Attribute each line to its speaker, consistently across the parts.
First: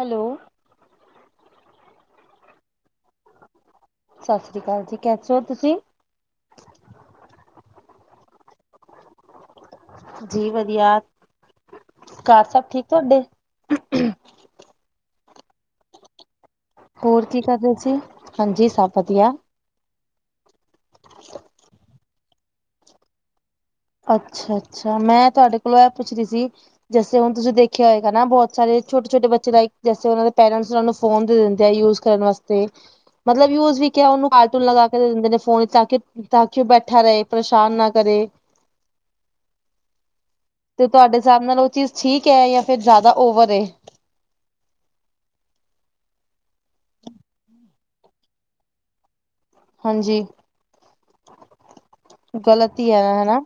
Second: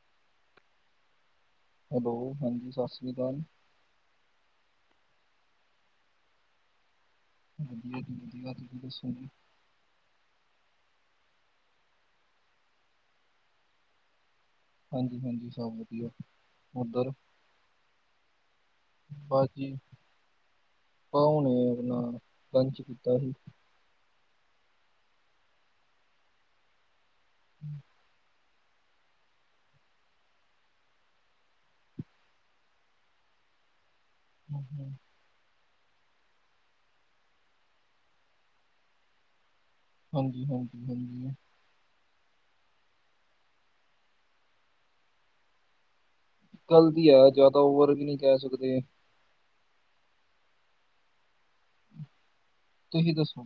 Speaker 1: Hello,
Speaker 2: hello ਹਾਂਜੀ ਸਤਿ ਸ੍ਰੀ ਅਕਾਲ।
Speaker 1: ਸਤਿ ਸ੍ਰੀ ਅਕਾਲ ਜੀ ਕੈਸੇ ਹੋ ਤੁਸੀਂ?
Speaker 2: ਵਧੀਆ ਜੀ ਵਧੀਆ ਤੁਸੀ ਸੁਣਾਓ?
Speaker 1: ਜੀ ਵਧੀਆ ਘਰ ਸਭ ਠੀਕ ਤੁਹਾਡੇ?
Speaker 2: ਹਾਂਜੀ-ਹਾਂਜੀ ਸਭ ਵਧੀਆ। ਉੱਧਰ
Speaker 1: ਹੋਰ ਕੀ ਕਰ ਰਹੇ ਸੀ, ਹਾਂਜੀ ਸਭ ਵਧੀਆ।
Speaker 2: ਬੱਸ ਹੁਣੇ, ਅਪਣਾ ਲੰਚ ਕੀਤਾ ਸੀ।
Speaker 1: ਅੱਛਾ ਅੱਛਾ ਮੈਂ ਤੁਹਾਡੇ ਕੋਲੋਂ ਇਹ ਪੁੱਛ ਰੀ ਸੀ, ਜੈਸੇ ਹੁਣ ਤੁਸੀਂ ਦੇਖਿਆ ਹੋਏਗਾ ਨਾ ਬਹੁਤ ਸਾਰੇ ਛੋਟੇ-ਛੋਟੇ ਬੱਚੇ ਲਾਇਕ ਜੈਸੇ, ਉਹਨਾਂ ਦੇ ਪੇਰੈਂਟਸ ਉਹਨਾਂ ਨੂੰ ਫੋਨ ਦੇ ਦਿੰਦੇ ਆ ਯੂਜ਼ ਕਰਨ ਵਾਸਤੇ। ਮਤਲਬ ਯੂਜ਼ ਵੀ ਕਿਆ ਉਹਨੂੰ ਕਾਰਟੂਨ ਲਗਾ
Speaker 2: ਹਮ,
Speaker 1: ਕੇ ਦੇ ਦਿੰਦੇ ਨੇ ਫੋਨ ਚ ਤਾਂ ਕਿ ਤਾਂ ਕਿ ਉਹ ਬੈਠਾ ਰਹੇ ਪਰੇਸ਼ਾਨ ਨਾ ਕਰੇ।
Speaker 2: ਹਾਂਜੀ-ਹਾਂਜੀ।
Speaker 1: ਤੇ ਤੁਹਾਡੇ ਹਿਸਾਬ ਨਾਲ ਉਹ ਚੀਜ਼ ਠੀਕ ਐ ਜਾ ਫਿਰ ਜ਼ਿਆਦਾ ਓਵਰ ਏ।
Speaker 2: ਗਲਦੀ ਐ ਜ਼ਿਆਦਾ ਓਵਰ ਵੀ ਨੀ ਕਹਿ ਸਕਦੇ।
Speaker 1: ਹਾਂਜੀ। ਗਲਤ ਈ ਐ
Speaker 2: ਤੁਸੀਂ
Speaker 1: ਹਨਾਂ,
Speaker 2: ਦੱਸੋ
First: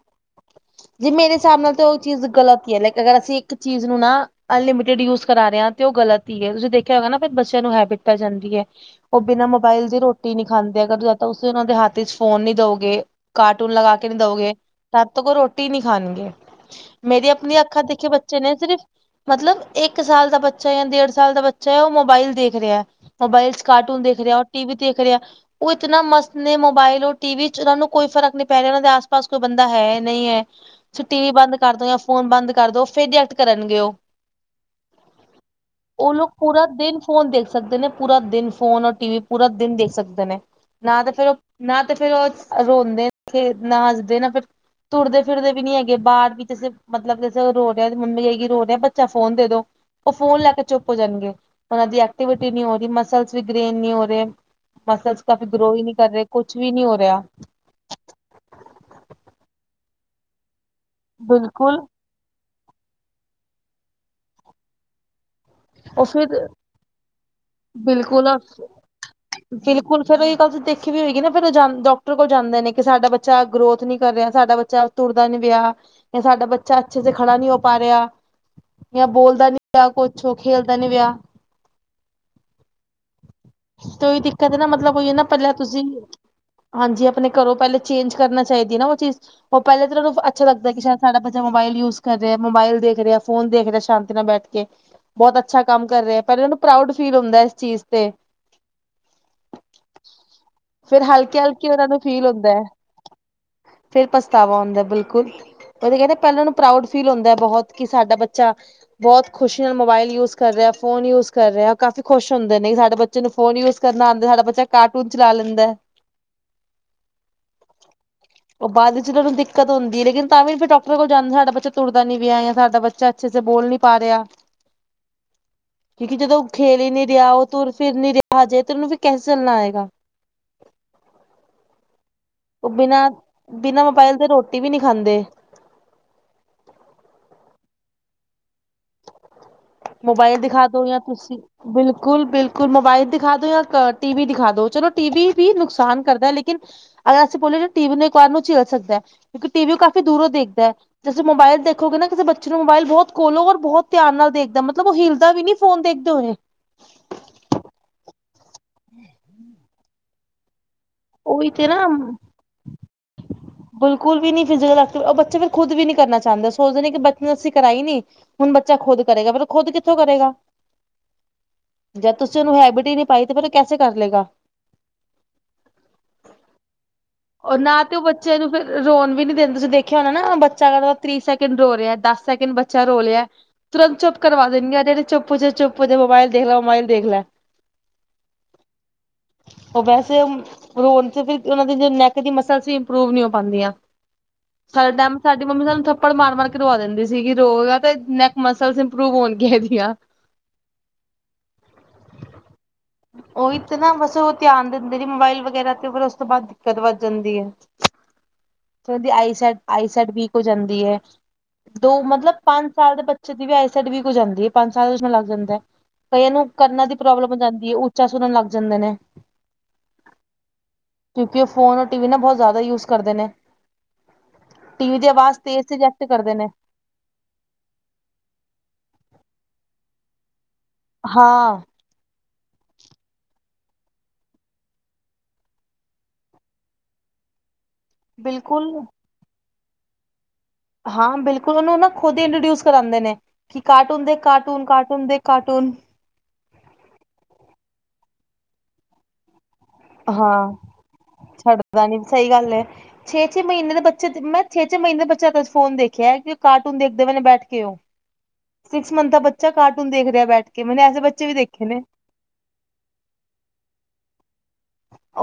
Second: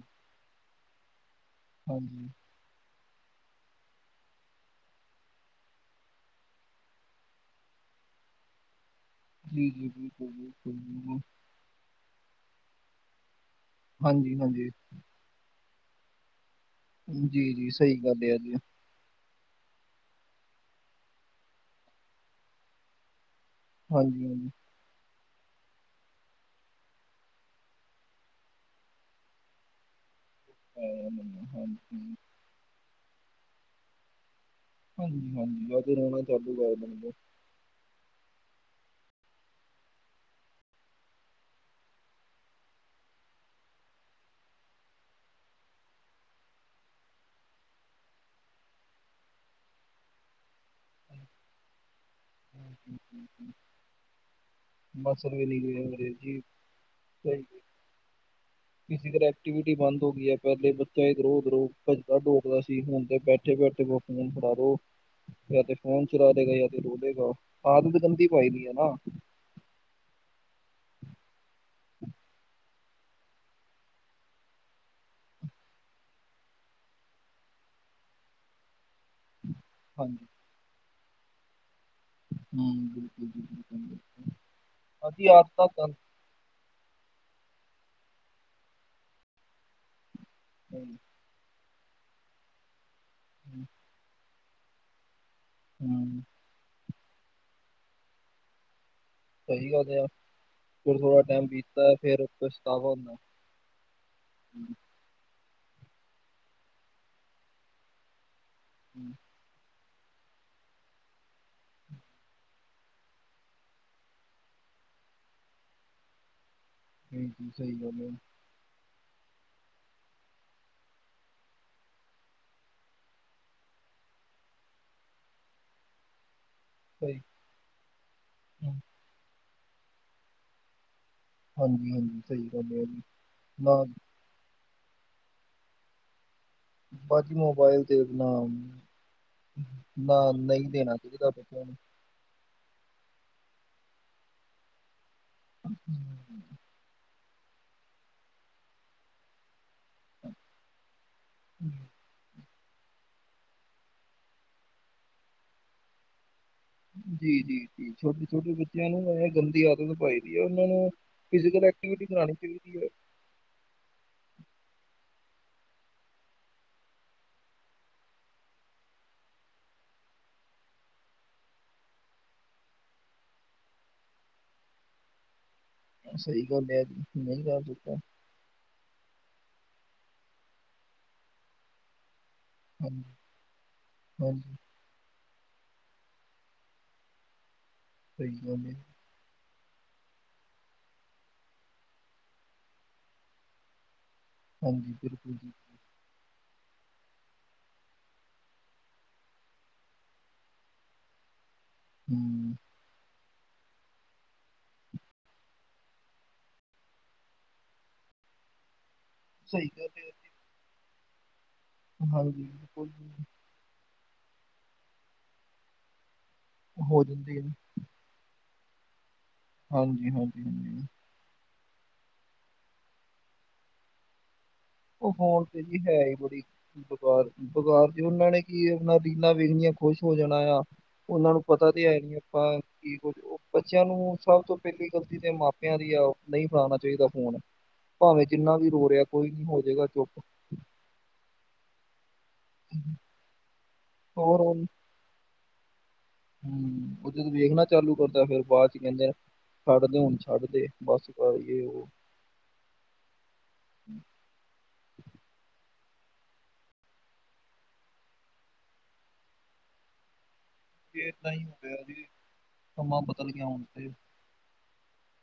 Speaker 1: ਜੀ ਮੇਰੇ ਹਿਸਾਬ ਨਾਲ ਤੇ ਉਹ ਚੀਜ਼
Speaker 2: ਹਾਂਜੀ
Speaker 1: ਗਲਤ ਲਾਇਕ, ਅਗਰ ਅਸੀਂ ਇੱਕ ਚੀਜ਼ ਨੂੰ ਨਾ ਅਨਲਿਮਿਟਿਡ ਯੂਜ਼ ਕਰਾ ਰੇ ਹਾਂ ਤੇ ਉਹ ਗਲਤ ਹੀ ਹੈ ਤੁਸੀਂ ਦੇਖਿਆ ਹੋਏਗਾ ਨਾ ਫਿਰ ਬੱਚਿਆਂ ਨੂੰ ਹੈਬਿਟ [unintelligible] ਜਾਂਦੀ ਏ, ਉਹ ਬਿਨਾਂ
Speaker 2: ਜੀ ਜੀ
Speaker 1: ਮੋਬਾਇਲ ਦੇ ਰੋਟੀ
Speaker 2: ਬਿਲਕੁਲ
Speaker 1: ਈ ਨਹੀਂ
Speaker 2: ਬਿਲਕੁਲ
Speaker 1: ਖਾਂਦੇ ਅਗਰ ਜਾਂ
Speaker 2: ਬਿਲਕੁਲ।
Speaker 1: ਤਾਂ ਤੁਸੀਂ ਉਹਨਾਂ ਦੇ ਹੱਥ ਚ ਫੋਨ ਨੀ ਦੋ ਗੇ ਕਾਰਟੂਨ ਲਗਾ ਕੇ ਨੀ ਦੋ
Speaker 2: ਹਾਂਜੀ
Speaker 1: ਗੇ
Speaker 2: ਹਾਂਜੀ
Speaker 1: ਸਗੋਂ ਰੋਟੀ ਈ ਨੀ ਖਾਣਗੇ, ਮੇਰੀ
Speaker 2: ਜੀ
Speaker 1: ਅਪਣਿਆ
Speaker 2: ਜੀ
Speaker 1: ਅੱਖਾਂ
Speaker 2: ਸਹੀ
Speaker 1: ਦੇਖੇ
Speaker 2: ਗੱਲ ਹੈ
Speaker 1: ਬੱਚੇ
Speaker 2: ਜੀ
Speaker 1: ਨੇ ਸਿਰਫ ਮਤਲਬ ਇੱਕ ਸਾਲ ਦਾ ਬੱਚਾ ਜਾਂ ਡੇਢ ਸਾਲ ਦਾ ਬੱਚਾ ਏ ਉਹ ਮੋਬਾਇਲ ਦੇਖ ਰਿਹਾ ਮੋਬਾਇਲ ਕਾਰਟੂਨ ਦੇਖ
Speaker 2: ਹਾਂਜੀ
Speaker 1: ਰਿਹਾ ਓਹ,
Speaker 2: ਹਾਂਜੀ
Speaker 1: ਟੀਵੀ ਦੇਖ ਰਿਹਾ ਉਹ ਇਤਨਾ ਮਸਤ ਨੇ ਮੋਬਾਇਲ ਹੋਰ ਟੀਵੀ ਚ ਉਹਨਾਂ ਨੂੰ ਕੋਈ ਫਰਕ ਨਹੀ ਪੈ ਰਿਹਾ ਉਹਨਾਂ ਦੇ ਆਸ-ਪਾਸ ਕੋਈ ਬੰਦਾ ਹੈ ਨਹੀਂ ਹੈ। ਤੁਸੀ
Speaker 2: ਹਾਂ,
Speaker 1: ਟੀਵੀ
Speaker 2: ਮੰਨਿਆ।
Speaker 1: ਬੰਦ ਕਰਦੋ ਜਾਂ
Speaker 2: ਹਾਂਜੀ
Speaker 1: ਫੋਨ ਬੰਦ ਕਰਦੋ, ਫਿਰ ਰੀਐਕਟ ਕਰਨਗੇ ਉਹ।
Speaker 2: ਹਾਂਜੀ ਹਾਂਜੀ ਅਜ
Speaker 1: ਉਹ
Speaker 2: ਰੋਣਾ
Speaker 1: ਲੋਕ
Speaker 2: ਚਾਲੂ
Speaker 1: ਪੂਰਾ
Speaker 2: ਕਰ
Speaker 1: ਦਿਨ
Speaker 2: ਦੇਣਗੇ
Speaker 1: ਫੋਨ ਦੇਖ ਸਕਦੇ ਨੇ ਪੂਰਾ ਦਿਨ। ਫੋਨ ਔਰ ਟੀ ਵੀ ਪੂਰਾ ਦਿਨ ਦੇਖ ਸਕਦੇ ਨੇ ਨਾ ਤੇ ਫੇਰ ਉਹ ਨਾ ਤੇ ਫੇਿਰ ਉਹ। ਰੋਂਦੇ ਨੇ ਤੇ ਨਾ ਹਸਦੇ ਨਾ ਫਿਰ ਤੁਰਦੇ ਫਿਰਦੇ ਵੀ ਨਹੀਂ ਹੈਗੇ ਬਾਹਰ ਵਿੱਚ ਜ ਮਤਲਬ ਰੋ ਰਿਹਾ ਮੰਮੀ ਜਾ ਰੋ ਰਿਹਾ ਬੱਚਾ ਫੋਨ ਦੇ ਦੋ ਉਹ ਫੋਨ ਲੈ ਕੇ ਚੁੱਪ ਹੋ ਜਾਣਗੇ ਉਹਨਾਂ ਦੀ ਐਕਟੀਵਿਟੀ ਨਹੀਂ ਹੋ ਰਹੀ ਮਸਲ ਵੀ ਗ੍ਰੇਨ ਨਹੀਂ ਹੋ ਰਹੇ। ਮਤਲਬ
Speaker 2: ਮਸਲ ਵੀ
Speaker 1: ਕਾਫੀ ਗਰੋ ਹੀ
Speaker 2: ਗਏ
Speaker 1: ਨਹੀਂ ਕਰ
Speaker 2: ਮੇਰੇ
Speaker 1: ਰਹੇ
Speaker 2: ਜੀ
Speaker 1: ਕੁਛ ਵੀ ਨਹੀਂ ਹੋ ਰਿਹਾ
Speaker 2: ਸਹੀ ਫਿਜ਼ਕਲ ਐਕਟੀਵਿਟੀ ਬੰਦ ਹੋ ਗਈ ਹੈ। ਪਹਿਲੇ ਬੱਚਾ ਗਰੋਹ ਗਰੋਹ
Speaker 1: ਬਿਲਕੁਲ
Speaker 2: ਦੌੜਦਾ ਸੀ ਹੁਣ ਤੇ ਬੈਠੇ ਫੋਨ ਫੜਾ ਦੋ। ਜਾਂ ਤੇ
Speaker 1: ਉਹ
Speaker 2: ਫੋਨ ਚਲਾ
Speaker 1: ਫਿਰ
Speaker 2: ਲੇਗਾ ਤੇ ਜਾਂ ਰੋਲੇਗਾ ਆਾਲਤ ਗੰਦੀ
Speaker 1: ਬਿਲਕੁਲ
Speaker 2: ਪਾਈ ਦੀ ਹੈ ਨਾ
Speaker 1: ਬਿਲਕੁਲ ਫੇਰ ਉਹਹੀ ਗੱਲ ਦੇਖੀ ਵੀ ਹੋਏਗੀ ਨ ਫਿਰ ਜਾਂ ਡਾਕਟਰ ਕੋਲ ਜਾਂਦੇ ਨੇ ਕਿ ਸਾਡਾ ਬੱਚਾ ਗਰੋਥ ਨੀ ਕਰ ਰਿਹਾ ਸਾਡਾ ਬੱਚਾ ਤੁਰਦਾ ਨੀ ਵਿਆਹ ਇਹ ਸਾਡਾ ਬੱਚਾ ਅੱਛੇ ਸ ਖੜਾ ਨਹੀ ਹੋ ਪਾ ਰਿਹਾ ਜਾਂ ਬੋਲਦਾ ਨੀ ਵਿਆਹ ਕੁਛ
Speaker 2: ਹਾਂਜੀ
Speaker 1: ਹੋ। ਖੇਲਦਾ ਨੀ ਵਿਆਹ
Speaker 2: ਹੂੰ ਬਿਲਕੁਲ ਜੀ ਬਿਲਕੁਲ
Speaker 1: ਕੋਈ ਦਿੱਕਤ ਨਾ ਮਤਲਬ ਕੋਈ ਨਾ
Speaker 2: ਅਸੀਂ
Speaker 1: ਪਲਿਆ
Speaker 2: ਆਦਤਾਂ
Speaker 1: ਤੁਸੀਂ
Speaker 2: ਗੰਦ
Speaker 1: ਹਾਂਜੀ ਆਪਣੇ ਘਰੋਂ ਪਹਿਲੇ ਚੇਂਜ ਕਰਨਾ ਚਾਹੀਦੀ ਨਾ ਉਹ ਚੀਜ਼ ਉਹ ਪਹਿਲਾਂ ਤਾਂ ਓਨ੍ਹਾ ਨੂੰ ਅੱਛਾ ਲੱਗਦਾ ਏ ਕਿ
Speaker 2: ਹੂੰ
Speaker 1: ਸ਼ਾਇਦ ਸਾਡਾ ਬੱਚਾ ਮੋਬਾਇਲ ਯੂਜ ਕਰ ਰਿਹਾ ਮੋਬਲ ਦੇਖ ਦੇਖ ਰਿਹਾ ਫੋਨ ਦੇਖ ਰਿਹਾ ਸ਼ਾਂਤੀ ਨਾਲ ਬੈਠ ਕੇ। ਬਹੁਤ ਅੱਛਾ ਕੰਮ ਕਰ ਰਿਹਾ,
Speaker 2: ਹੂੰ
Speaker 1: ਪਹਿਲੇ ਉਹਨੂੰ ਪ੍ਰਾਉਡ ਫੀਲ ਹੁੰਦਾ ਇਸ ਚੀਜ਼ ਤੇ।
Speaker 2: ਸਹੀ ਗੱਲ ਆ ਫੇਰ ਥੋੜਾ
Speaker 1: ਹਲਕੇ
Speaker 2: ਟਾਈਮ
Speaker 1: ਹਲਕੇ ਉਹਨਾਂ
Speaker 2: ਬੀਤਦਾ ਏ ਫੇਰ ਪਛਤਾਵਾ ਹੁੰਦਾ।
Speaker 1: ਫ਼ੇਰ ਪਛਤਾਵਾ
Speaker 2: ਹੂੰ,
Speaker 1: ਹਉਂਦਾ ਬਿਲਕੁਲ। ਉਹ ਤੇ ਕਹਿੰਦੇ ਪਹਿਲੇ ਉਹਨਾ ਨੂੰ ਪ੍ਰਾਊਡ ਫੀਲ ਹੁੰਦਾ ਬਹੁਤ ਕਿ ਸਾਡਾ ਬੱਚਾ
Speaker 2: ਹੂੰ,
Speaker 1: ਬਹੁਤ ਖੁਸ਼ੀ ਨਾਲ ਮੋਬਾਇਲ ਯੂਜ ਕਰ ਰਿਹਾ, ਫੋਨ ਯੂਜ ਕਰ ਰਿਹਾ। ਉਹ ਕਾਫ਼ੀ ਖੁਸ਼ ਹੁੰਦੇ ਨੇ ਸਾਡੇ ਬੱਚੇ ਨੂੰ ਫੋਨ ਯੂਜ ਕਰਨਾ ਆਂਦਾ ਸਾਡਾ ਬੱਚਾ ਕਾਰਟੂਨ ਚਲਾ ਲੈਂਦਾ
Speaker 2: ਨਹੀਂ ਜ ਸਹੀ ਗੱਲ ਹੈ।
Speaker 1: ਉਹ ਬਾਅਦ ਚ ਉਹਨ ਨੂੰ ਦਿੱਕਤ ਹੁੰਦੀ ਹੈ। ਲੇਕਿਨ ਤਾਂ ਵੀ ਫਿਰ ਡਾਕਟਰ ਕੋਲ ਜਾਂਦੇ ਸਾਡਾ ਬੱਚਾ ਤੁਰਦਾ ਨ ਪ ਜਾਂ ਸਾਡਾ ਬੱਚਾ ਅੱਛੇ ਬੋਲ ਨਹੀ ਪਾ ਰਿਹਾ ਕਿਉਂਕਿ ਜਦੋਂ ਖੇਲ ਹੀ ਨਹੀ
Speaker 2: ਸਹੀ
Speaker 1: ਰਿਹਾ ਉਹ ਤ ਫਿਰ ਨੀ ਰਿਹਾ ਜਾਜੇ ਤੇ
Speaker 2: ਹੂੰ,
Speaker 1: ਉਹਨੂੰ ਫਿਰ ਕੈਸੇ ਚੱਲਣਾ ਆਏਗਾ
Speaker 2: ਹਾਂਜੀ ਹਾਂਜੀ। ਸਹੀ
Speaker 1: ਉਹ
Speaker 2: ਗੱਲ ਹੈ ਜੀ
Speaker 1: ਬਿਨਾਂ
Speaker 2: ਨਾ
Speaker 1: ਬਿਨਾਂ ਮੋਬਾਇਲ ਦੇ ਰੋਟੀ ਵੀ ਨਹੀ ਖਾਂਦੇ
Speaker 2: ਬਾਕੀ ਮੋਬਾਈਲ ਤੇ ਇਨਾਮ
Speaker 1: ਮੋਬਾਇਲ ਦਿਖਾ ਦੋ
Speaker 2: ਦੇਣਾ
Speaker 1: ਜਾਂ
Speaker 2: ਚਾਹੀਦਾ
Speaker 1: ਤੁਸੀਂ
Speaker 2: ਬੱਚਿਆਂ
Speaker 1: ਬਿਲਕੁਲ
Speaker 2: ਨੂੰ
Speaker 1: ਬਿਲਕੁਲ ਬਿਲਕੁਲ ਮੋਬਾਈਲ ਦਿਖਾ ਦੋ ਜਾਂ ਟੀ ਵੀ ਦਿਖਾ ਦੋ ਚਲੋ ਟੀ ਵੀ ਨੁਕਸਾਨ ਕਰਦਾ ਹੈ ਲੇਕਿਨ ਅਗਰ ਅਸੀਂ ਬੋਲੇਏ ਟੀ ਵੀ ਨੂੰ ਇੱਕ ਵਾਰ ਨੂੰ ਝੇਲ ਸਕਦਾ ਹੈ। ਕਿਉਂਕਿ ਟੀ ਵੀ ਕਾਫੀ ਦੂਰੋਂ ਦੇਖਦਾ ਹੈ। ਤੁਸੀਂ ਮੋਬਾਇਲ ਦੇਖੋਗੇ ਨਾ ਕਿਸੇ ਬੱਚੇ ਨੂੰ ਮੋਬਾਇਲ ਬਹੁਤ ਖੋਲੋ ਰ ਬਹੁਤ ਧਿਆਨ ਨਾਲ ਦੇਖ ਮਤਲਬ ਉਹ ਹਿਲਦਾ ਵੀ ਨੀ ਫੋਨ ਦੇਖਦੇ ਹੋਏ
Speaker 2: ਜੀ ਜੀ ਜੀ ਛੋਟੇ ਛੋਟੇ ਬੱਚਿਆਂ ਨੂੰ ਇਹ ਗੰਦੀ ਆਦਤ ਪਾਈ ਰ ਹੈ ਉਹਨਾਂ ਨੂੰ
Speaker 1: ਉਹੀ
Speaker 2: ਫਿਜ਼ਕਲ
Speaker 1: ਤੇ ਨਾ
Speaker 2: ਐਕਵਿ ਬਣਾਉਣੀ ਚਾਹੀਦੀ ਹੈ
Speaker 1: ਬਿਲਕੁਲ ਵੀ ਨੀ ਫਿਜ਼ਕਲ ਉਹ ਬੱਚੇ ਫਿਰ ਖੁਦ ਵੀ ਕਰਨਾ ਚਾਹੁੰਦਾ ਸੋਚਦੇ ਕਿ ਬੱਚੇ ਨੇ ਅਸੀ ਕਰਾਈ ਨੀ ਹੁਣ ਬੱਚਾ ਖੁਦ ਕਰੇਗਾ ਪਰ ਖੁਦ ਕਿੱਥੋਂ ਕਰੇਗਾ। ਜਦ ਤੁਸੀਂ ਉਹਨੂੰ ਹੈਬਿਟ ਹੀ ਨਹੀ ਪਾਈ ਤੇ ਫਿਰ ਉਹ ਕੈਸੇ ਕਰ ਲਏਗਾ
Speaker 2: ਸਹੀ ਗੱਲ ਨਹੀਂ ਕਰ
Speaker 1: ਨਾ
Speaker 2: ਸਕਦਾ,
Speaker 1: ਤੇ ਉਹ ਬੱਚ ਬੱਚੇ ਨੂੰ ਫਿਰ ਰੋਣ ਵੀ ਨੀ ਦੇਦੇ ਤੁਸੀ ਦੇਖਿਆ ਹੋਣਾ ਨਾ ਬੱਚਾ ਤੀਹ ਸੈਕਿੰ ਰੋ ਰਿਹਾ ਦਸ ਸੈਕਿੰਡ ਬੱਚ। ਬਾ ਰੋ
Speaker 2: ਹਾਂਜੀ,
Speaker 1: ਲਿਆ ਤੁਰੰਤ ਚੁੱ ਕਰਵਾ
Speaker 2: ਹਾਂਜੀ,
Speaker 1: ਦੇਣਗੇੇ ਚੁੱਪ ਚੁੱਪ ਜੇ ਮੋਬਾਇਲ ਦੇਖ ਲੈ ਮੋਬਾਈਲ ਦੇਖ ਲੈ।
Speaker 2: ਸਹੀ ਗੱਲ
Speaker 1: ਉਹ ਵੈਸੇ ਰਣ ਤੇ ਫਿਰ ਉਹਨਾਂ ਦੀ ਨੈਕ ਮਸਲ ਇੰਪਰੂਵ ਨਹੀ ਹੋ। ਪਾਉਂਦੀਆਂ
Speaker 2: ਹਾਂਜੀ,
Speaker 1: ਸਾਡ ਟਾਈਮ
Speaker 2: ਬਿਲਕੁਲ
Speaker 1: ਸਾਡੀ
Speaker 2: ਜੀ,
Speaker 1: ਮੰਮੀ ਸਾਨੂੰ ਆਪੜ ਮਾਰ ਮਾਰ ਕੇ ਰਵਾ ਦਿੰਦੀ ਸੀਗੀ ਰੋ। ਤੇ ਨੈਕ ਮਸਲਸ ਇੰਪਰੂਵ ਹੋਣਗੀਆਂ ਇਹਦੀਆਂ [unintelligible]
Speaker 2: ਹਮ
Speaker 1: ਉਹੀ ਤੇ ਨਾ ਬਸ ਉਹ ਧਿਆਨ ਦਿੰਦੇ ਨੇ ਮੋਬਾਇਲ ਵਗੈਰਾ ਤੇ ਫਰ ਉਸ ਤੋਂ ਬਾਅਦ ਦਿੱਕਤ ਵੱਧ ਜਾਂਦੀ ਹੈਦੀ ਆਈਸੈ
Speaker 2: ਸਹੀ ਗੱਲ
Speaker 1: ਆਈਸੈਟ
Speaker 2: ਹੈ,
Speaker 1: ਵੀਕ ਹੋ ਜਾਂਦੀ ਹੈ ਦੋ ਮਤਲਬ
Speaker 2: ਹਾਂਜੀ,
Speaker 1: ਪੰਜ
Speaker 2: ਬਿਲਕੁਲ
Speaker 1: ਸਾਲ ਦੇ
Speaker 2: ਜੀ,
Speaker 1: ਬੱਚੇ ਦੀ ਵੀ ਆਇ ਸਡ ਵੀ ਹੋ ਜਾਂਦੀ ਪੰਜ ਸਾਲ ਲੱਗ ਜਾਂਦਾ ਹੈ ਕਈਆਂ ਨੂੰ ਕਰਨਾ ਦੀ ਪ੍ਰੋਬਲਮ ਹੋ
Speaker 2: ਜਾਂਦੇ ਨੇ,
Speaker 1: ਜਾਂਦੀ ਹੈ ਸੁਣਨ ਲੱਗ ਜਾਂਦੇ ਨੇ
Speaker 2: ਹਾਂਜੀ ਹਾਂਜੀ ਹਾਂਜੀ
Speaker 1: ਕਿਉਂਕਿ ਉਹ ਫੋਨ ਰ ਟੀ ਵੀ ਨਾ ਬਹੁਤ ਜ਼ਿਆਦਾ ਯੂਜ ਕਰਦੇ ਨੇ ਟੀਵ ਦੀ ਆਵਾਜ਼ ਤੇਜ਼ ਸਜੈਕਟ ਕਰਦੇ ਨੇ
Speaker 2: ਬਾਰ ਬੁਖਾਰ ਚ ਉਹਨਾਂ ਨੇ ਕੀ ਆਪਣਾ ਰੀਲ ਵੇਖਣੀਆਂ ਖੁਸ਼ ਹੋ ਜਾਣਾ ਆ ਉਹ ਨੂੰ
Speaker 1: ਹਾਂ
Speaker 2: ਪਤਾ ਨੀ ਆਪਾਂ ਕੀ ਕੁਝ ਬੱਚਿਆਂ ਨੂੰ ਸਭ ਤੋਂ ਪਹਿਲੀ ਗਲਤੀ ਤੇ ਮਾਪਿਆਂ ਦੀ ਆ ਉਹ ਨਹੀਂ ਫਲਾਉਣਾ ਚਾਹੀਦਾ ਫੋਨ
Speaker 1: [unintelligible]
Speaker 2: ਭਾਵੇਂ ਜਿੰਨਾ ਵੀ
Speaker 1: ਬਿਲਕੁਲ
Speaker 2: ਰੋ ਰਿਹਾ ਕੋਈ ਨੀ ਹੋ ਜਾਵੇਗਾ ਚੁੱਪ
Speaker 1: ਹਾਂ ਬਿਲਕੁਲ ਉਹਨੂੰ ਨਾ ਖੁਦ ਹੀ ਇੰਟਰੋਡਿਊਸ ਕਰਾਉਂਦੇ ਨੇ ਕਿ ਕਾਰਟੂਨ ਦੇਖ
Speaker 2: ਹੋਰ
Speaker 1: ਕਾਰਟੂਨ
Speaker 2: ਹੁਣ
Speaker 1: ਕਾਰਟੂਨ ਦੇਖ ਕਾਰਟੂਨ
Speaker 2: ਹੂੰ ਉਹਦੇ ਤੇ ਵੇਖਣਾ ਚਾਲੂ ਕਰਦਾ ਫੇਰ ਬਾਅਦ ਚ ਕਹਿੰਦੇ। ਛੱਡਦੇ ਹੁਣ
Speaker 1: ਹਾਂ
Speaker 2: ਛੱਡ ਦੇ ਬਸ ਕਰਏ
Speaker 1: ਛੱਡਦਾ
Speaker 2: ਉਹ।
Speaker 1: ਨੀ ਸਹੀ ਗੱਲ ਏ। ਛੇ ਛੇ ਮਹੀਨੇ ਦੇ ਬੱਚੇ ਮੈਂ ਛੇ ਛੇ ਮਨੇ ਦੇ ਬੱਚਾ ਫੋਨ ਦੇਖਿਆ ਕਾਰਟੂਨ ਦੇਖਦੇ ਮੈਨ ਬੈਠ ਕੇ। ਸਿਕਸ ਮੰਥ ਦਾ ਬੱਚਾ ਕਾਰਟੂਨ ਦੇਖ ਰਿਹਾ ਬੈਠ ਕੇ ਮੈੇ ਐਸੇ ਬੱਚੇ
Speaker 2: ਏਦਾਂ
Speaker 1: ਵੀ
Speaker 2: ਹੀ ਹੋ
Speaker 1: ਦੇਖੇ ਨੇ।
Speaker 2: ਗਿਆ ਜੀ ਸਮਾਂ ਬਦਲ ਕੇ ਆਣ ਤੇ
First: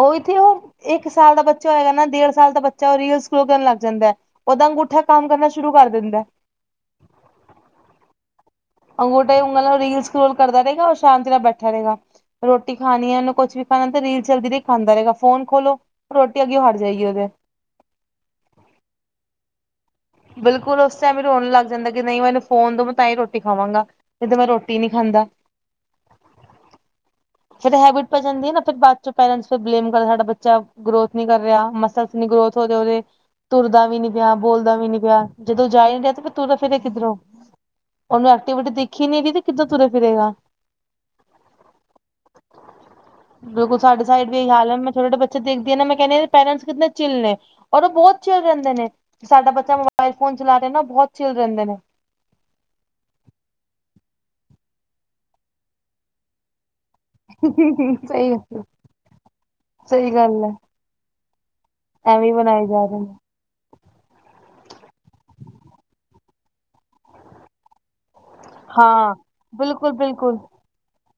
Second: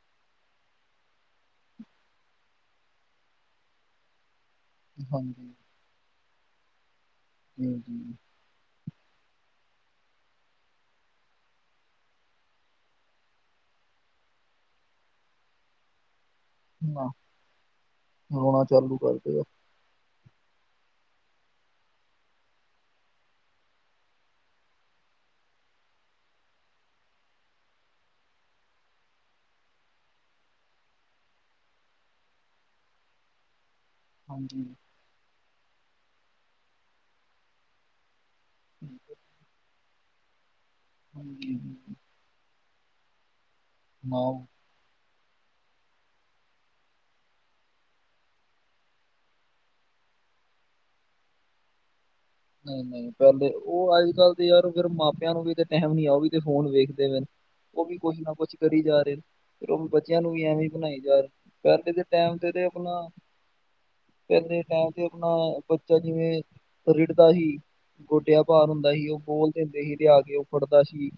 Speaker 1: ਉਹ ਇਥੇ ਉਹ ਇੱਕ ਸਾਲ ਦਾ ਬੱਚਾ ਹੋਏਗਾ ਨਾ ਡੇਢ ਸਾਲ ਦਾ ਬੱਚਾ ਉਹ ਰੀਲ ਸਕਰੋਲ ਕਰਨ ਲੱਗ ਜਾਂਦਾ ਦਾ ਅੰਗੂਠਾ ਕੰਮ ਕਰਨਾ
Speaker 2: ਹਾਂਜੀ
Speaker 1: ਸ਼ੁਰੂ ਕਰ ਦਿੰਦਾ
Speaker 2: ਹੂੰ ਹੂੰ
Speaker 1: ਅੰਗੂਠਾ ਉਂਗਲ ਨਾਲ ਰੀਲਸ ਸਕਰੋਲ ਕਰਦਾ ਰਹੇਗਾ ਓਰ ਸ਼ਾਂਤੀ ਨਾਲ ਬੈਠਾ ਰਹੇਗਾ ਰੋਟੀ ਖਾਣੀ ਏ ਉਹਨੂੰ ਕੁਛ ਵੀ ਖਾਣਾ ਰੀਲ ਚਲਦੀ ਰਹੀ ਖਾਂਦਾ ਰਹੇਗਾ ਫੋਨ ਖੋਲੋ ਰੋਟੀ ਅੱਗੇ ਹੜ ਜਾਏਗੀ
Speaker 2: ਨਾ
Speaker 1: ਉਹਦੇ
Speaker 2: ਰੋਣਾ ਚਾਲੂ ਕਰਦੇ ਗਾ
Speaker 1: ਬਿਲਕੁਲ ਉਸ ਟਾਈਮ ਹੀ ਰੋਣ ਲੱਗ ਜਾਂਦਾ ਕਿ ਨਹੀਂ ਮੈਨੂੰ ਫੋਨ ਤੋਂ ਮੈਂ ਤਾਂ ਹੀ ਰੋਟੀ ਖਾਵਾਂਗਾ ਜਦੋਂ ਮੈਂ ਰੋਟੀ ਨਹੀਂ ਖਾਂਦਾ ਫੇਿਰ ਹੈਬਿਟ ਪੈ ਜਾਂਦੀ ਨਾ ਫਿਰ ਬਾਅਦ ਚੋਂ ਪੇਰੈਂਟ ਫਿਰ ਬਲੇਮ ਕਰਦਾ ਸਾਡਾ ਬੱਚਾ ਗਰੋਥ ਨੀ ਕਰ ਰਿਹਾ ਮਸਲਸ ਨੀ ਗਰੋਥ ਹੋ ਜਾ ਉਹਦੇ ਤੁਰਦਾ ਵੀ ਨੀ ਪਿਆ
Speaker 2: ਹਾਂਜੀ
Speaker 1: ਬੋਲਦਾ ਵੀ ਨੀ ਪਿਆ ਜਦੋਂ ਜਾਇ [unintelligible] ਤੇ ਫਿਰ ਤੁਰੇ ਫਿਰੇ ਕਿੱਧਰੋਂ ਉਹਨੂੰ ਐਕਟੀਵਿਟੀ ਦਿਖ ਨ ਰਹੀ ਤੇ ਕਿੱਦਾਂ ਤੁਰੇ ਫਿਰੇਗਾ
Speaker 2: ਹਾਂਜੀਾਂ
Speaker 1: ਬਿਲਕੁਲ ਸਾਡੇ
Speaker 2: ਨਾ
Speaker 1: ਸਾਈਡ ਵੀ ਇਹੀ ਹਾਲ ਹੈ ਮੈਂ ਥੋੜੇ ਅੱਛਾ ਦੇਖਦੀ ਨਾ ਮੈਂ ਕਹਿੰ ਪੈਰੈਂਟਸ ਕਿੰਨੇ ਚਿੱਲ ਨੇ ਔਰ ਉਹ ਬਹੁਤ ਚਿਲ ਰਹਿੰਦੇ ਨੇ ਸਾਡਾ ਬੱਚਾ ਮੋਬਾਇਲ ਫੋਨ ਚਲਾ ਰਿਹਾ ਨਾ ਉਹ ਬਹੁਤ ਚਿਲ ਰਹਿੰਦੇ ਨੇ
Speaker 2: ਨਹੀਂ ਨਹੀਂ ਪਹਿਲੇ ਉਹ ਅੱਜ ਕੱਲ ਤੇ ਯਾਰ ਫਰ ਮਾਪਿਆਂ ਨੂੰ ਵੀ ਤੇ ਟਾਈਮ ਨ ਆ ਉਹ ਵੀ ਤੇ ਫੋਨ ਵੇਖਦੇ ਉਹ ਵੀ ਕੁਛ
Speaker 1: ਸਹੀ
Speaker 2: ਨਾ ਕੁਛ
Speaker 1: ਗੱਲ
Speaker 2: ਕਰੀ ਜਾ ਰਹੇ ਨੇ ਫਿਰ ਉਹ ਵੀ
Speaker 1: ਸਹੀ
Speaker 2: ਬੱਚਿਆਂ ਨੂੰ ਵੀ
Speaker 1: ਗੱਲ ਹੈ
Speaker 2: ਐਵੇਂ ਹੀ ਬਣਾਈ ਜਾ ਰ ਪਲੇ ਦੇ
Speaker 1: ਐਵੇਂ
Speaker 2: ਟਾਈਮ ਤੇ ਤੇ
Speaker 1: ਬਣਾਏ ਜਾ
Speaker 2: ਆਪਣਾ
Speaker 1: ਰਹੇ ਨੇ [unintelligible]
Speaker 2: ਪੇਲੇ ਟਾਈਮ ਤੇ ਆਪਣਾ ਬੱਚਾ ਜਿਵੇਂ ਰਿੜਦਾ ਸੀ ਗੋਡਿਆ ਭਾਰ ਹੁੰਦਾ ਸੀ
Speaker 1: ਹਾਂ
Speaker 2: ਉਹ ਬੋਲ ਦਿੰਦੇ
Speaker 1: ਬਿਲਕੁਲ
Speaker 2: ਸੀ ਲਿਆ ਕੇ
Speaker 1: ਬਿਲਕੁਲ
Speaker 2: ਉਹ ਫੜਦਾ ਸੀ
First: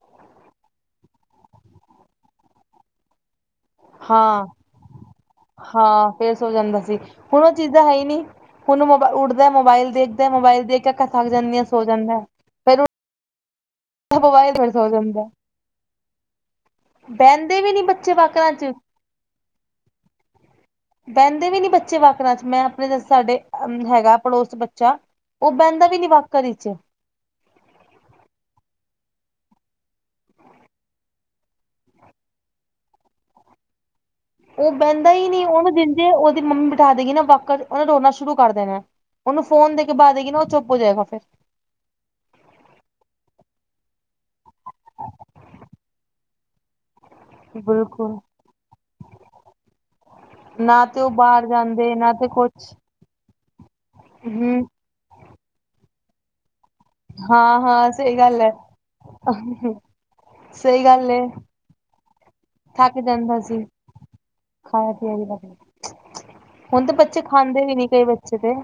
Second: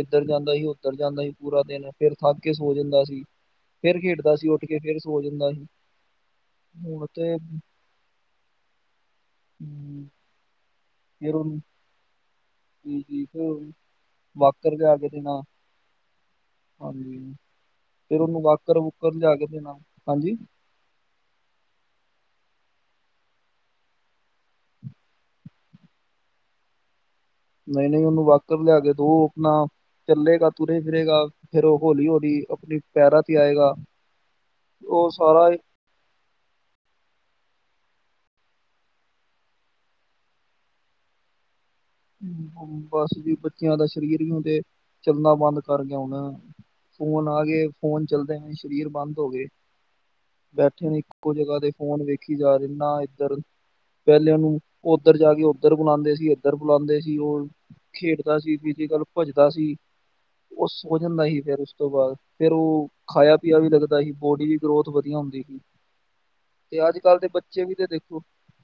Speaker 2: ਇੱਧਰ ਜਾਂਦਾ ਸੀ ਉੱਧਰ ਜਾਂਦਾ ਸੀ ਪੂਰਾ ਦਿਨ ਫਿਰ ਥੱਕ ਕੇ ਸੋ ਜਾਂਦਾ ਸੀ ਫੇਰ ਖੇਡਦਾ
Speaker 1: ਹਾਂ
Speaker 2: ਸੀ ਉੱਠ ਕੇ ਫੇਰ ਸੋ ਜਾਂਦਾ ਸੀ
Speaker 1: ਹਾਂ ਫੇਰ ਸੋ ਜਾਂਦਾ ਸੀ ਹੁਣ ਉਹ ਚੀਜ਼ਾਂ ਹੈ ਹੀ ਨਹੀ ਉਹਨੂੰ ਮੋਬ ਉੱਡਦਾ ਮੋਬਾਇਲ
Speaker 2: ਹਮ,
Speaker 1: ਦੇਖਦਾ ਮੋਬਾਇਲ ਦੇਖ ਅੱਖਾਂ ਥੱਕ
Speaker 2: ਫਿਰ ਉਹਨੂੰ
Speaker 1: ਜਾਂਦੀਆਂ ਸੋ ਜਾਂਦਾ ਫਿਰ [unintelligible]
Speaker 2: ਜੀ ਜੀ ਫਿਰ
Speaker 1: ਮੋਬਾਈਲ ਦਿਓ ਫਿਰ
Speaker 2: ਵਾਕਰ
Speaker 1: ਸੋ
Speaker 2: ਲਿਆ ਕੇ
Speaker 1: ਜਾਂਦਾ [unintelligible]
Speaker 2: ਦੇਣਾ ਹਾਂਜੀ
Speaker 1: ਬਹਿੰਦੇ ਵੀ ਨੀ ਬੱਚੇ
Speaker 2: ਫਿਰ ਉਹਨੂੰ
Speaker 1: ਵਾਕਰਾਂ ਚ
Speaker 2: ਵਾਕਰ ਵੁਕਰ ਲਿਆ ਕੇ ਦੇਣਾ ਹਾਂਜੀ
Speaker 1: ਬਹਿੰਦੇ ਵੀ ਨੀ ਬੱਚੇ ਵਾਕਰਾਂ ਚ ਮੈਂ ਆਪਣੇ ਸਾਡੇ ਅ ਹੈਗਾ ਪੜੋਸ ਬੱਚਾ ਉਹ ਬਹਿੰਦਾ ਵੀ ਨੀ ਵਾਕਰ ਵਿਚ
Speaker 2: ਨਹੀਂ ਨਹੀਂ ਉਹਨੂੰ ਵਾਕਰ ਲਿਆ ਕੇ ਦੋ ਆਪਣਾ ਚੱਲੇਗਾ ਤੁਰੇ ਫਿਰੇਗਾ ਫੇਰ ਉਹ ਹੋੌਲੀ ਹੋਲੀ ਆਪਣੀ ਪੈਰਾਂ ਤੇ ਆਏਗਾ
Speaker 1: ਉਹ ਬਹਿੰਦਾ ਹੀ ਨਹੀਂ ਉਹਨੂੰ ਜੇ ਉਹਦੀ ਮੰਮੀ ਬਿਠਾ ਦੇਗੀ ਨਾ ਵਾਕਰ ਚ ਉਹਨੇ ਰੋਣਾ ਸ਼ੁਰੂ ਕਰ ਦੇਣਾ ਉਹਨੂੰ ਫੋਨ ਕੇ ਬਾਅ ਦੇਗੀ ਨਾ ਉਹ ਚੁੱਪ ਹੋ ਜਾਏਗਾ ਫਿਰ
Speaker 2: ਬਸ ਜੀ ਬੱਚਿਆਂ ਦਾ ਸਰੀਰ ਹੀਉ ਤੇ ਚੱਲਣਾ ਬੰਦ ਕਰ ਗਿਆ ਹੁਣਾ ਫੋਨ ਆ ਗਏ ਫੋਨ
Speaker 1: ਬਿਲਕੁਲ
Speaker 2: ਚੱਲਦੇਏ ਸਰੀਰ ਬੰਦ ਹੋ ਗਏ
Speaker 1: ਨਾ
Speaker 2: ਬੈਠੇ ਨੇ
Speaker 1: ਤੇ ਉਹ
Speaker 2: ਇੱਕੋ
Speaker 1: ਬਾਹਰ
Speaker 2: ਜਗ੍ਹਾ ਤੇ
Speaker 1: ਜਾਂਦੇ
Speaker 2: ਫ਼ੋਨ
Speaker 1: ਨਾ ਤੇ
Speaker 2: ਵੇਖੀ ਜਾ
Speaker 1: ਕੁਛ
Speaker 2: ਦਿੰਨਾ ਇੱਧਰ ਪਹਿਲਿਆਂ ਨੂੰ
Speaker 1: ਹਮ
Speaker 2: ਉੱਧਰ ਜਾ ਕੇ ਉੱਧਰ ਬੁਲਾਉਂਦੇ ਸੀ ਇੱਧਰ ਬੁਲਾਉਂਦੇ ਉਹ
Speaker 1: ਹਾਂ ਹਾਂ ਸਹੀ
Speaker 2: ਖੇਡਦਾ
Speaker 1: ਗੱਲ ਹੈ
Speaker 2: ਸੀ [unintelligible] ਭੱਜਦਾ ਸੀ ਉਹ
Speaker 1: ਸਹੀ
Speaker 2: ਸੋ
Speaker 1: ਗੱਲ ਏ
Speaker 2: ਜਾਂਦਾ ਸੀ ਫੇਰ ਉਸ ਤੋਂ ਬਾਅਦ ਫੇਰ ਉਹ
Speaker 1: ਥੱਕ
Speaker 2: ਖਾਇਆ
Speaker 1: ਜਾਂਦਾ
Speaker 2: ਪੀਆ
Speaker 1: ਸੀ
Speaker 2: ਵੀ ਲੱਗਦਾ ਸੀ ਬੋਡੀ ਦੀ ਗਰੋਥ
Speaker 1: ਖਾਇਆ ਪੀਆ
Speaker 2: ਵਧੀਆ
Speaker 1: ਵੀ ਲ
Speaker 2: ਹੁੰਦੀ ਸੀ
Speaker 1: ਹੁਣ ਤੇ
Speaker 2: ਅੱਜ ਕੱਲ੍ਹ
Speaker 1: ਬੱਚੇ ਖਾਂਦੇ ਵੀ ਨਹੀ ਕਈ ਬੱਚੇ ਤੇ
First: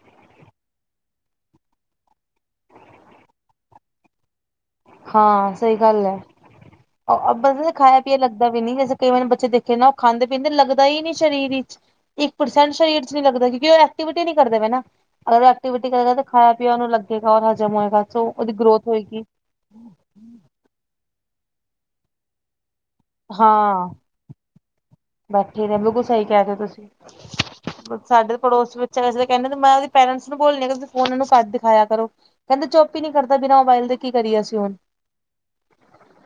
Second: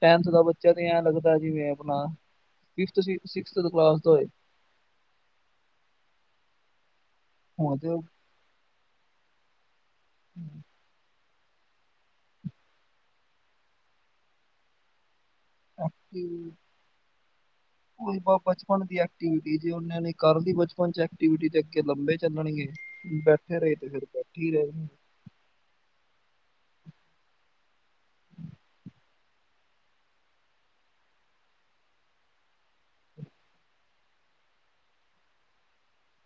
Speaker 2: ਟੈਂਨਥ ਦਾ ਬੱਚਾ ਤੇ ਐਂ ਲੱਗਦਾ ਜਿਵੇਂ ਆਪਣਾ ਤੁਸੀ ਸਿਕਸਥ ਕਲਾਸ ਤੇ
Speaker 1: ਹਾਂ ਸਹੀ ਗੱਲ ਹੈ ਗਲ ਏ
Speaker 2: ਹੁਣ ਤੇ
Speaker 1: ਖਾਇਆ ਪੀਆ ਲੱਗਦਾ ਵੀ ਨਹੀਂ ਜੈਸੇ ਕਿਵੇਂ ਨੇ ਬੱਚੇ ਦੇਖੇ ਨਾ ਉਹ ਖਾਂਦੇ ਪੀਦੇੱ ਲਗਦੇ ਹੀ ਨੀ ਸਰੀਰ ਵਿੱਚ ਇੱਕ ਪਰਸੈਂਟ ਸਰੀਰ ਚ ਨੀ ਲੱਗਦਾ ਕਿਉਂਕਿ ਉਹ ਐਕਟੀਵਿਟੀ ਨਹੀਂ ਕਰਦੇ ਪਾਏ ਨਾ ਅਗਰ ਉਹ ਐਕਟੀਵਿਟੀ ਕਰੇਗਾ ਤਾਂ
Speaker 2: ਐਕਟਿਵ
Speaker 1: ਖਾਇਆ ਪੀਓ ਉਹਨੂੰ ਲੱਗੇਗਾ ਰ ਹਜ਼ਮ ਹੋਏਗਾ
Speaker 2: ਉਹੀ
Speaker 1: ਸੋ
Speaker 2: ਬ
Speaker 1: ਉਹਦੀ
Speaker 2: ਬਚਪਨ
Speaker 1: ਗਰੋਥ
Speaker 2: ਦੀ
Speaker 1: ਹੋਏਗੀ
Speaker 2: ਐਕਟੀਵਿਟੀ ਜੇ ਉਹ ਨੇ ਕਰ ਦੀ ਬਚਪਨ ਚ ਐਕਟੀਵਿਟੀ ਤੇ ਅੱਗੇ ਲੰਬੇ ਚੱਲਣਗੇਏ ਬੈਠੇ ਰਹੇ ਤੇ
Speaker 1: ਹਾਂ
Speaker 2: ਫਿਰ ਕੀ ਲਓ
Speaker 1: ਬੈਠੇ ਰਹੁ ਬਿਲਕੁਲ ਸਹੀ ਕਹਿ ਰੇ ਤੁਸੀਂ ਸਾਡੇ ਪੜੋਸ ਬੱਚਾ ਵੇ ਕਹਿੰਦੇ ਮੈਂ ਉਹਦੇ ਪੇਰੈਂਟਸ ਨੂੰ ਬੋਲਣੀ ਤੁਸੀਂ ਫੋਨ ਇਹਨੂੰ ਕੱਢ ਦਿਖਾਇਆ ਕਰੋ ਕਹਿੰਦੇ ਚੁੱਪ ਹੀ ਨਹੀਂੀ ਕਰਦਾ ਬਿਨਾਂ ਮੋਬਾਈਲ ਦੇ ਕੀ ਕਰੀਏਸੀਂ ਹੁਣ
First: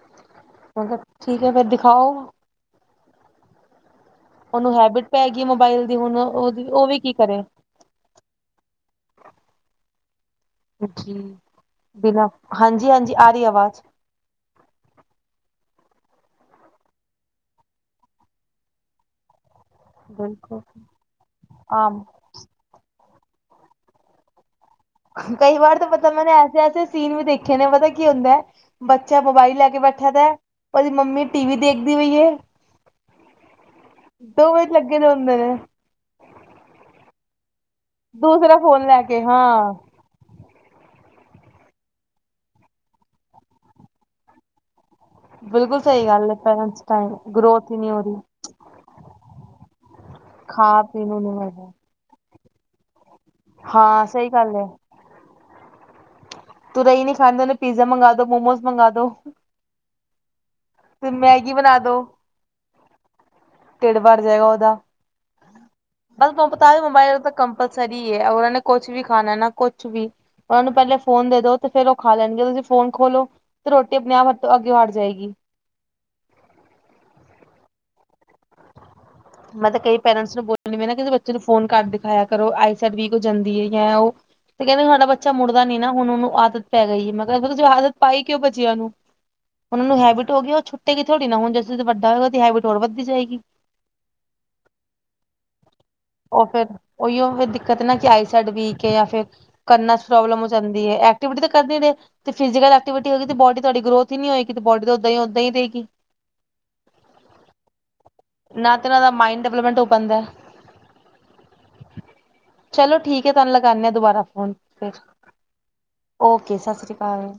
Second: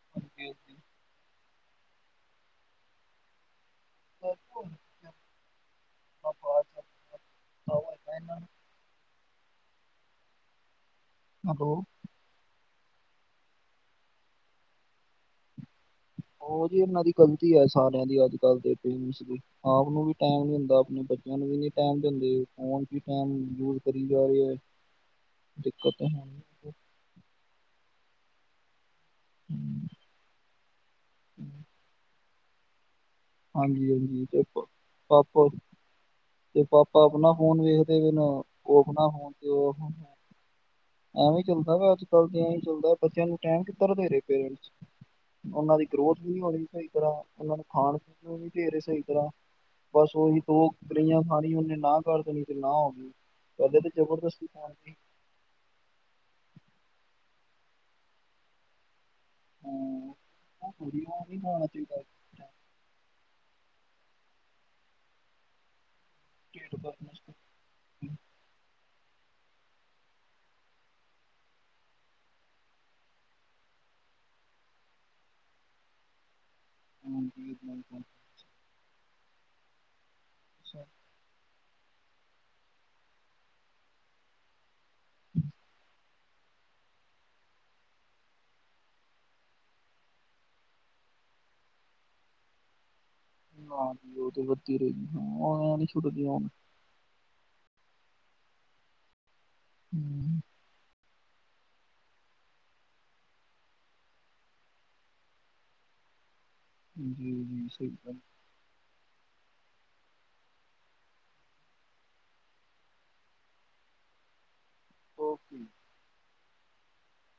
Speaker 2: ਰਹਿਣਗੇ
Speaker 1: ਮ ਕਿਹਾ ਠੀਕ ਹੈ ਫੇਰ ਦਿਖਾਓ ਉਹਨੂੰ ਹੈਬਿਟ ਪੈ ਗਈ ਮੋਬਾਇਲ ਦੀ ਹੁਣ ਉਹ ਉਹ ਵੀ ਕੀ ਕਰੇ
Speaker 2: [unintelligible]
Speaker 1: ਜੀ
Speaker 2: ਹੈਲੋ
Speaker 1: ਬਿਨਾਂ ਹਾਂਜੀ ਹਾਂਜੀ ਆ ਰਹੀ ਆਵਾਜ਼
Speaker 2: ਉਹ ਜ ਇਹਨਾਂ ਦੀ ਗਲਤੀ ਹੈ ਸਾਰਿਆਂ ਦੀ ਅੱਜ ਕੱਲ੍ਹ ਦੇ ਪਪਰੇਂਟਸ ਦੀ ਆਪ ਨੂੰ ਵੀ ਟਾਈਮ ਨਹੀਂ
Speaker 1: ਬਿਲਕੁਲ
Speaker 2: ਹੁੰਦਾ ਆਪਣੇ ਬੱਚਿਆਂ ਨੂੰ ਵੀ ਨਹੀਂ
Speaker 1: ਹਾਂ
Speaker 2: ਟਾਈਮ ਦੇਂਦੇ ਫੋਨ ਕੀ ਟਾਈਮ ਯੂਜ ਕਰੀ ਜਾ ਰਹੀ ਹੈ
Speaker 1: ਕਈ ਵਾਰ ਤਾਂ
Speaker 2: ਦਿੱਕਤ ਹੈ
Speaker 1: ਪਤਾ ਮੈਨੇ ਐਸੇ ਐਸੇ ਸੀਨ ਵੀ ਦੇਖੇ ਨੇ ਪਤਾ ਕੀ ਹੁੰਦਾ ਹੈ ਬੱਚਾ ਮੋਬਾਈਲ ਲੈ ਕੇ ਬੈਠੇ ਖਿਆ ਉਹਦੀ ਮੰਮੀ ਟੀ ਵੀ ਦੇਖਦੀ ਹੋਈਏ
Speaker 2: ਹਾਂਜੀ ਹਾਂਜੀ ਤੇ
Speaker 1: ਲੱਗੇ ਦੇ ਹੁੰਦੇ
Speaker 2: ਪਾਪਾ
Speaker 1: ਨੇ
Speaker 2: ਤੇ ਪਾਪਾ ਆਪਣਾ ਫੋਨ ਵੇਖ ਵੀਨ
Speaker 1: ਦੂਸਰਾ
Speaker 2: ਉਹ
Speaker 1: ਫੋਨ ਲੈ
Speaker 2: ਆਪਣਾ
Speaker 1: ਕੇ
Speaker 2: ਹੋਣ ਤੇ ਉਹ
Speaker 1: ਹਾਂ
Speaker 2: ਹੋਣ ਐਵੇ ਹੀ ਚੱਲਦਾ ਵਾ ਅੱਜ ਕੱਲ ਐਵੇ ਹੀ ਚੱਲਦਾ ਬੱਚਿਆਂ ਨੂੰ ਟਾਈਮ ਕਿੱਧਰ ਦੇ ਰਹੇ ਪੇਰੈਂਟਸ ਉਹਨਾਂ
Speaker 1: ਬਿਲਕੁਲ
Speaker 2: ਦੀ
Speaker 1: ਸਹੀ
Speaker 2: ਗਰੋਥ
Speaker 1: ਗੱਲ
Speaker 2: ਵੀ
Speaker 1: ਹੈ
Speaker 2: ਨਹੀਂ ਹੋਣੀ
Speaker 1: ਪੇਰੈਂਟਸ
Speaker 2: ਸਈ ਤਰ੍ਹਾਂ
Speaker 1: ਟਾਈਮ
Speaker 2: ਉਹਨਾਂ ਨੂੰ
Speaker 1: ਗਰੋਥ ਹੀ ਨਹੀਂ
Speaker 2: ਖਾਣ
Speaker 1: ਹੋ ਰਹੀ
Speaker 2: ਫੇਰੇ ਸਹੀ ਤਰ੍ਹਾਂ ਬਸ ਉਹੀ ਦੋ
Speaker 1: ਖਾ ਪੀ
Speaker 2: ਗਰੇਹੀਆਂ
Speaker 1: ਨੂੰ ਨੀ ਮਿਲ
Speaker 2: ਖਾਣੀ
Speaker 1: ਰਿਹਾ
Speaker 2: ਉਹਨੇ ਨਾ ਕਰ ਦੇਣੀ ਤੇ ਨਾ ਹੋ ਗਈ ਕਦੇ ਤੇ
Speaker 1: ਹਾਂ ਸਹੀ
Speaker 2: ਜਬਰਦਸਤੀ
Speaker 1: ਗੱਲ ਹੈ
Speaker 2: ਪਾ ਦੀ
Speaker 1: ਤੂੰ ਰਹੀ ਨੀ ਖਾਣਦੇ ਉਹਨੇ ਪੀਜ਼ਾ ਮੰਗਵਾ ਦੋ ਮੋਮੋਜ਼ ਮੰਗਵਾ ਦੋ
Speaker 2: ਹਮ
Speaker 1: ਤੇ ਮੈਗੀ ਬਣਾ ਦੋ ਟੀਡ ਭਰ ਜਾਏਗਾ ਉਹਦਾ ਬਸ ਬਸ ਬਤਾ
Speaker 2: ਢਿੱਡ
Speaker 1: ਦਿ
Speaker 2: ਭਰਨ
Speaker 1: ਮੋਬਾਇਲ ਉਤੇ
Speaker 2: ਵਾਸਤੇ
Speaker 1: ਕਮ ਕੰਪਸਰੀ ਹੈ ਉਹਨਾਂ ਨੇ ਕੁਛ ਵੀ ਖਾਣਾ ਨਾ ਕੁਛ ਵੀ ਉਹਨਾਂ ਨੂੰ ਪਹਿਲੇ ਫੋਨ ਦੇ ਦੋ ਤੇ ਫਿਰ ਉਹ ਖਾ ਲੈਣਗੇ ਤੁਸੀਂ ਫੋਨ ਖੋਲੋ ਤੇ ਰੋਟੀ ਆਪਣੇ ਆਪ ਹੱ ਅੱਗੇ ਵੜ ਜਾਏਗੀ
Speaker 2: ਹਾਂਜੀ ਬਿਲਕੂਲ
Speaker 1: ਮੈਂ ਕਈ ਪੇਰੈਂਟਸ ਨੂੰ ਬੋਲਣੀ ਮੈਂ ਨਾ ਕਿਸੇ ਬੱਚੇ ਨੂੰ ਫੋਨ ਕਰ ਦਿਖਾਇਆ ਕਰੋ ਆਈ ਸਾਈਡ ਵੀਕ ਹੋ ਜਾਂਦੀ ਹੈ ਜਾਂ ਉਹ ਤੇ ਕਹਿੰਦੇ ਸਾਡਾ ਬੱਚਾ ਮੁੜਦਾ ਨੀ ਨਾ ਹੁਣ ਉਹਨੂੰ ਆਦਤ ਪੈ ਗਈ ਹੈ ਮੈਂ ਕਿਹਾ ਆਦਤ ਪਾਈ ਕਿਉ ਬਚੀਆ ਨੂੰ ਉਹਨਾਂ ਨੂੰ ਹੈਬਟ ਹੋ ਗ ਉਹ ਛੁਟੇ ਹੀ ਥੋੜ੍ਹ ਨਾ ਹੁ ਜ ਤੁ ਵੱਡ ਹੋਏਗਾ ਤਾਂ ਹੈਬਿਟ ਹੋਰ ਵੱਦੀ ਜਾਏਗੀ
Speaker 2: ਹਾਂਜੀ ਓਹ ਤੇ ਹੈ ਥੀਰੇ, ਹੈ ਇਹ ਵੀ
Speaker 1: ਉਹ ਫੇਰ ਉਹੀਓ ਫਿਰ ਦਿੱਕਤ ਨਾ ਕਿ ਆਈ ਸਾਈਡ ਵੀਕ ਹੈ ਜਾਂ ਫਿਰ ਕਨਾਂ ਚ
Speaker 2: ਹਮ,
Speaker 1: ਪ੍ਰੋਬਲਮ ਜਾਂਦੀ ਏ, ਐਕਟੀਵਿਟੀ ਤਾਂ ਕਰਦੇ ਨੇ। ਤੇ ਫਿਜ਼ਕਲ ਐਕਟੀਵਿਟੀ ਹੋਗੀ ਤਾਂ ਬੋਡੀ ਤੁਹਾਡੀ ਗਰੋਥ ਹੀ ਨਹੀਂ ਹੋਏਗੀ ਬੋਡੀ ਤਾ ਉਦਾਂ ਹੀ ਉੱਦਾ ਹੀ ਰਹੇਗੀ।
Speaker 2: ਜੀ, ਜੀ ਸਹੀ ਗੱਲ
Speaker 1: ਨਾ ਤੇ ਉਹਨਾ ਦਾ ਮਾਇੰਡ ਡਿਵਲਪਮੈਂਟ ਹੋ ਪਾਂਦਾ। ਚਲੋ ਠੀਕ ਹੈ ਤੁਹਾਨੂੰ ਲਗਾਂਨੇ ਆ ਦੁਬਾਰਾ ਫ਼ੋਨ। ਫ
Speaker 2: ਓਕੇ
Speaker 1: ਓਕੇ ਸਤਿ ਸ੍ਰੀ ਅਕਾਲ।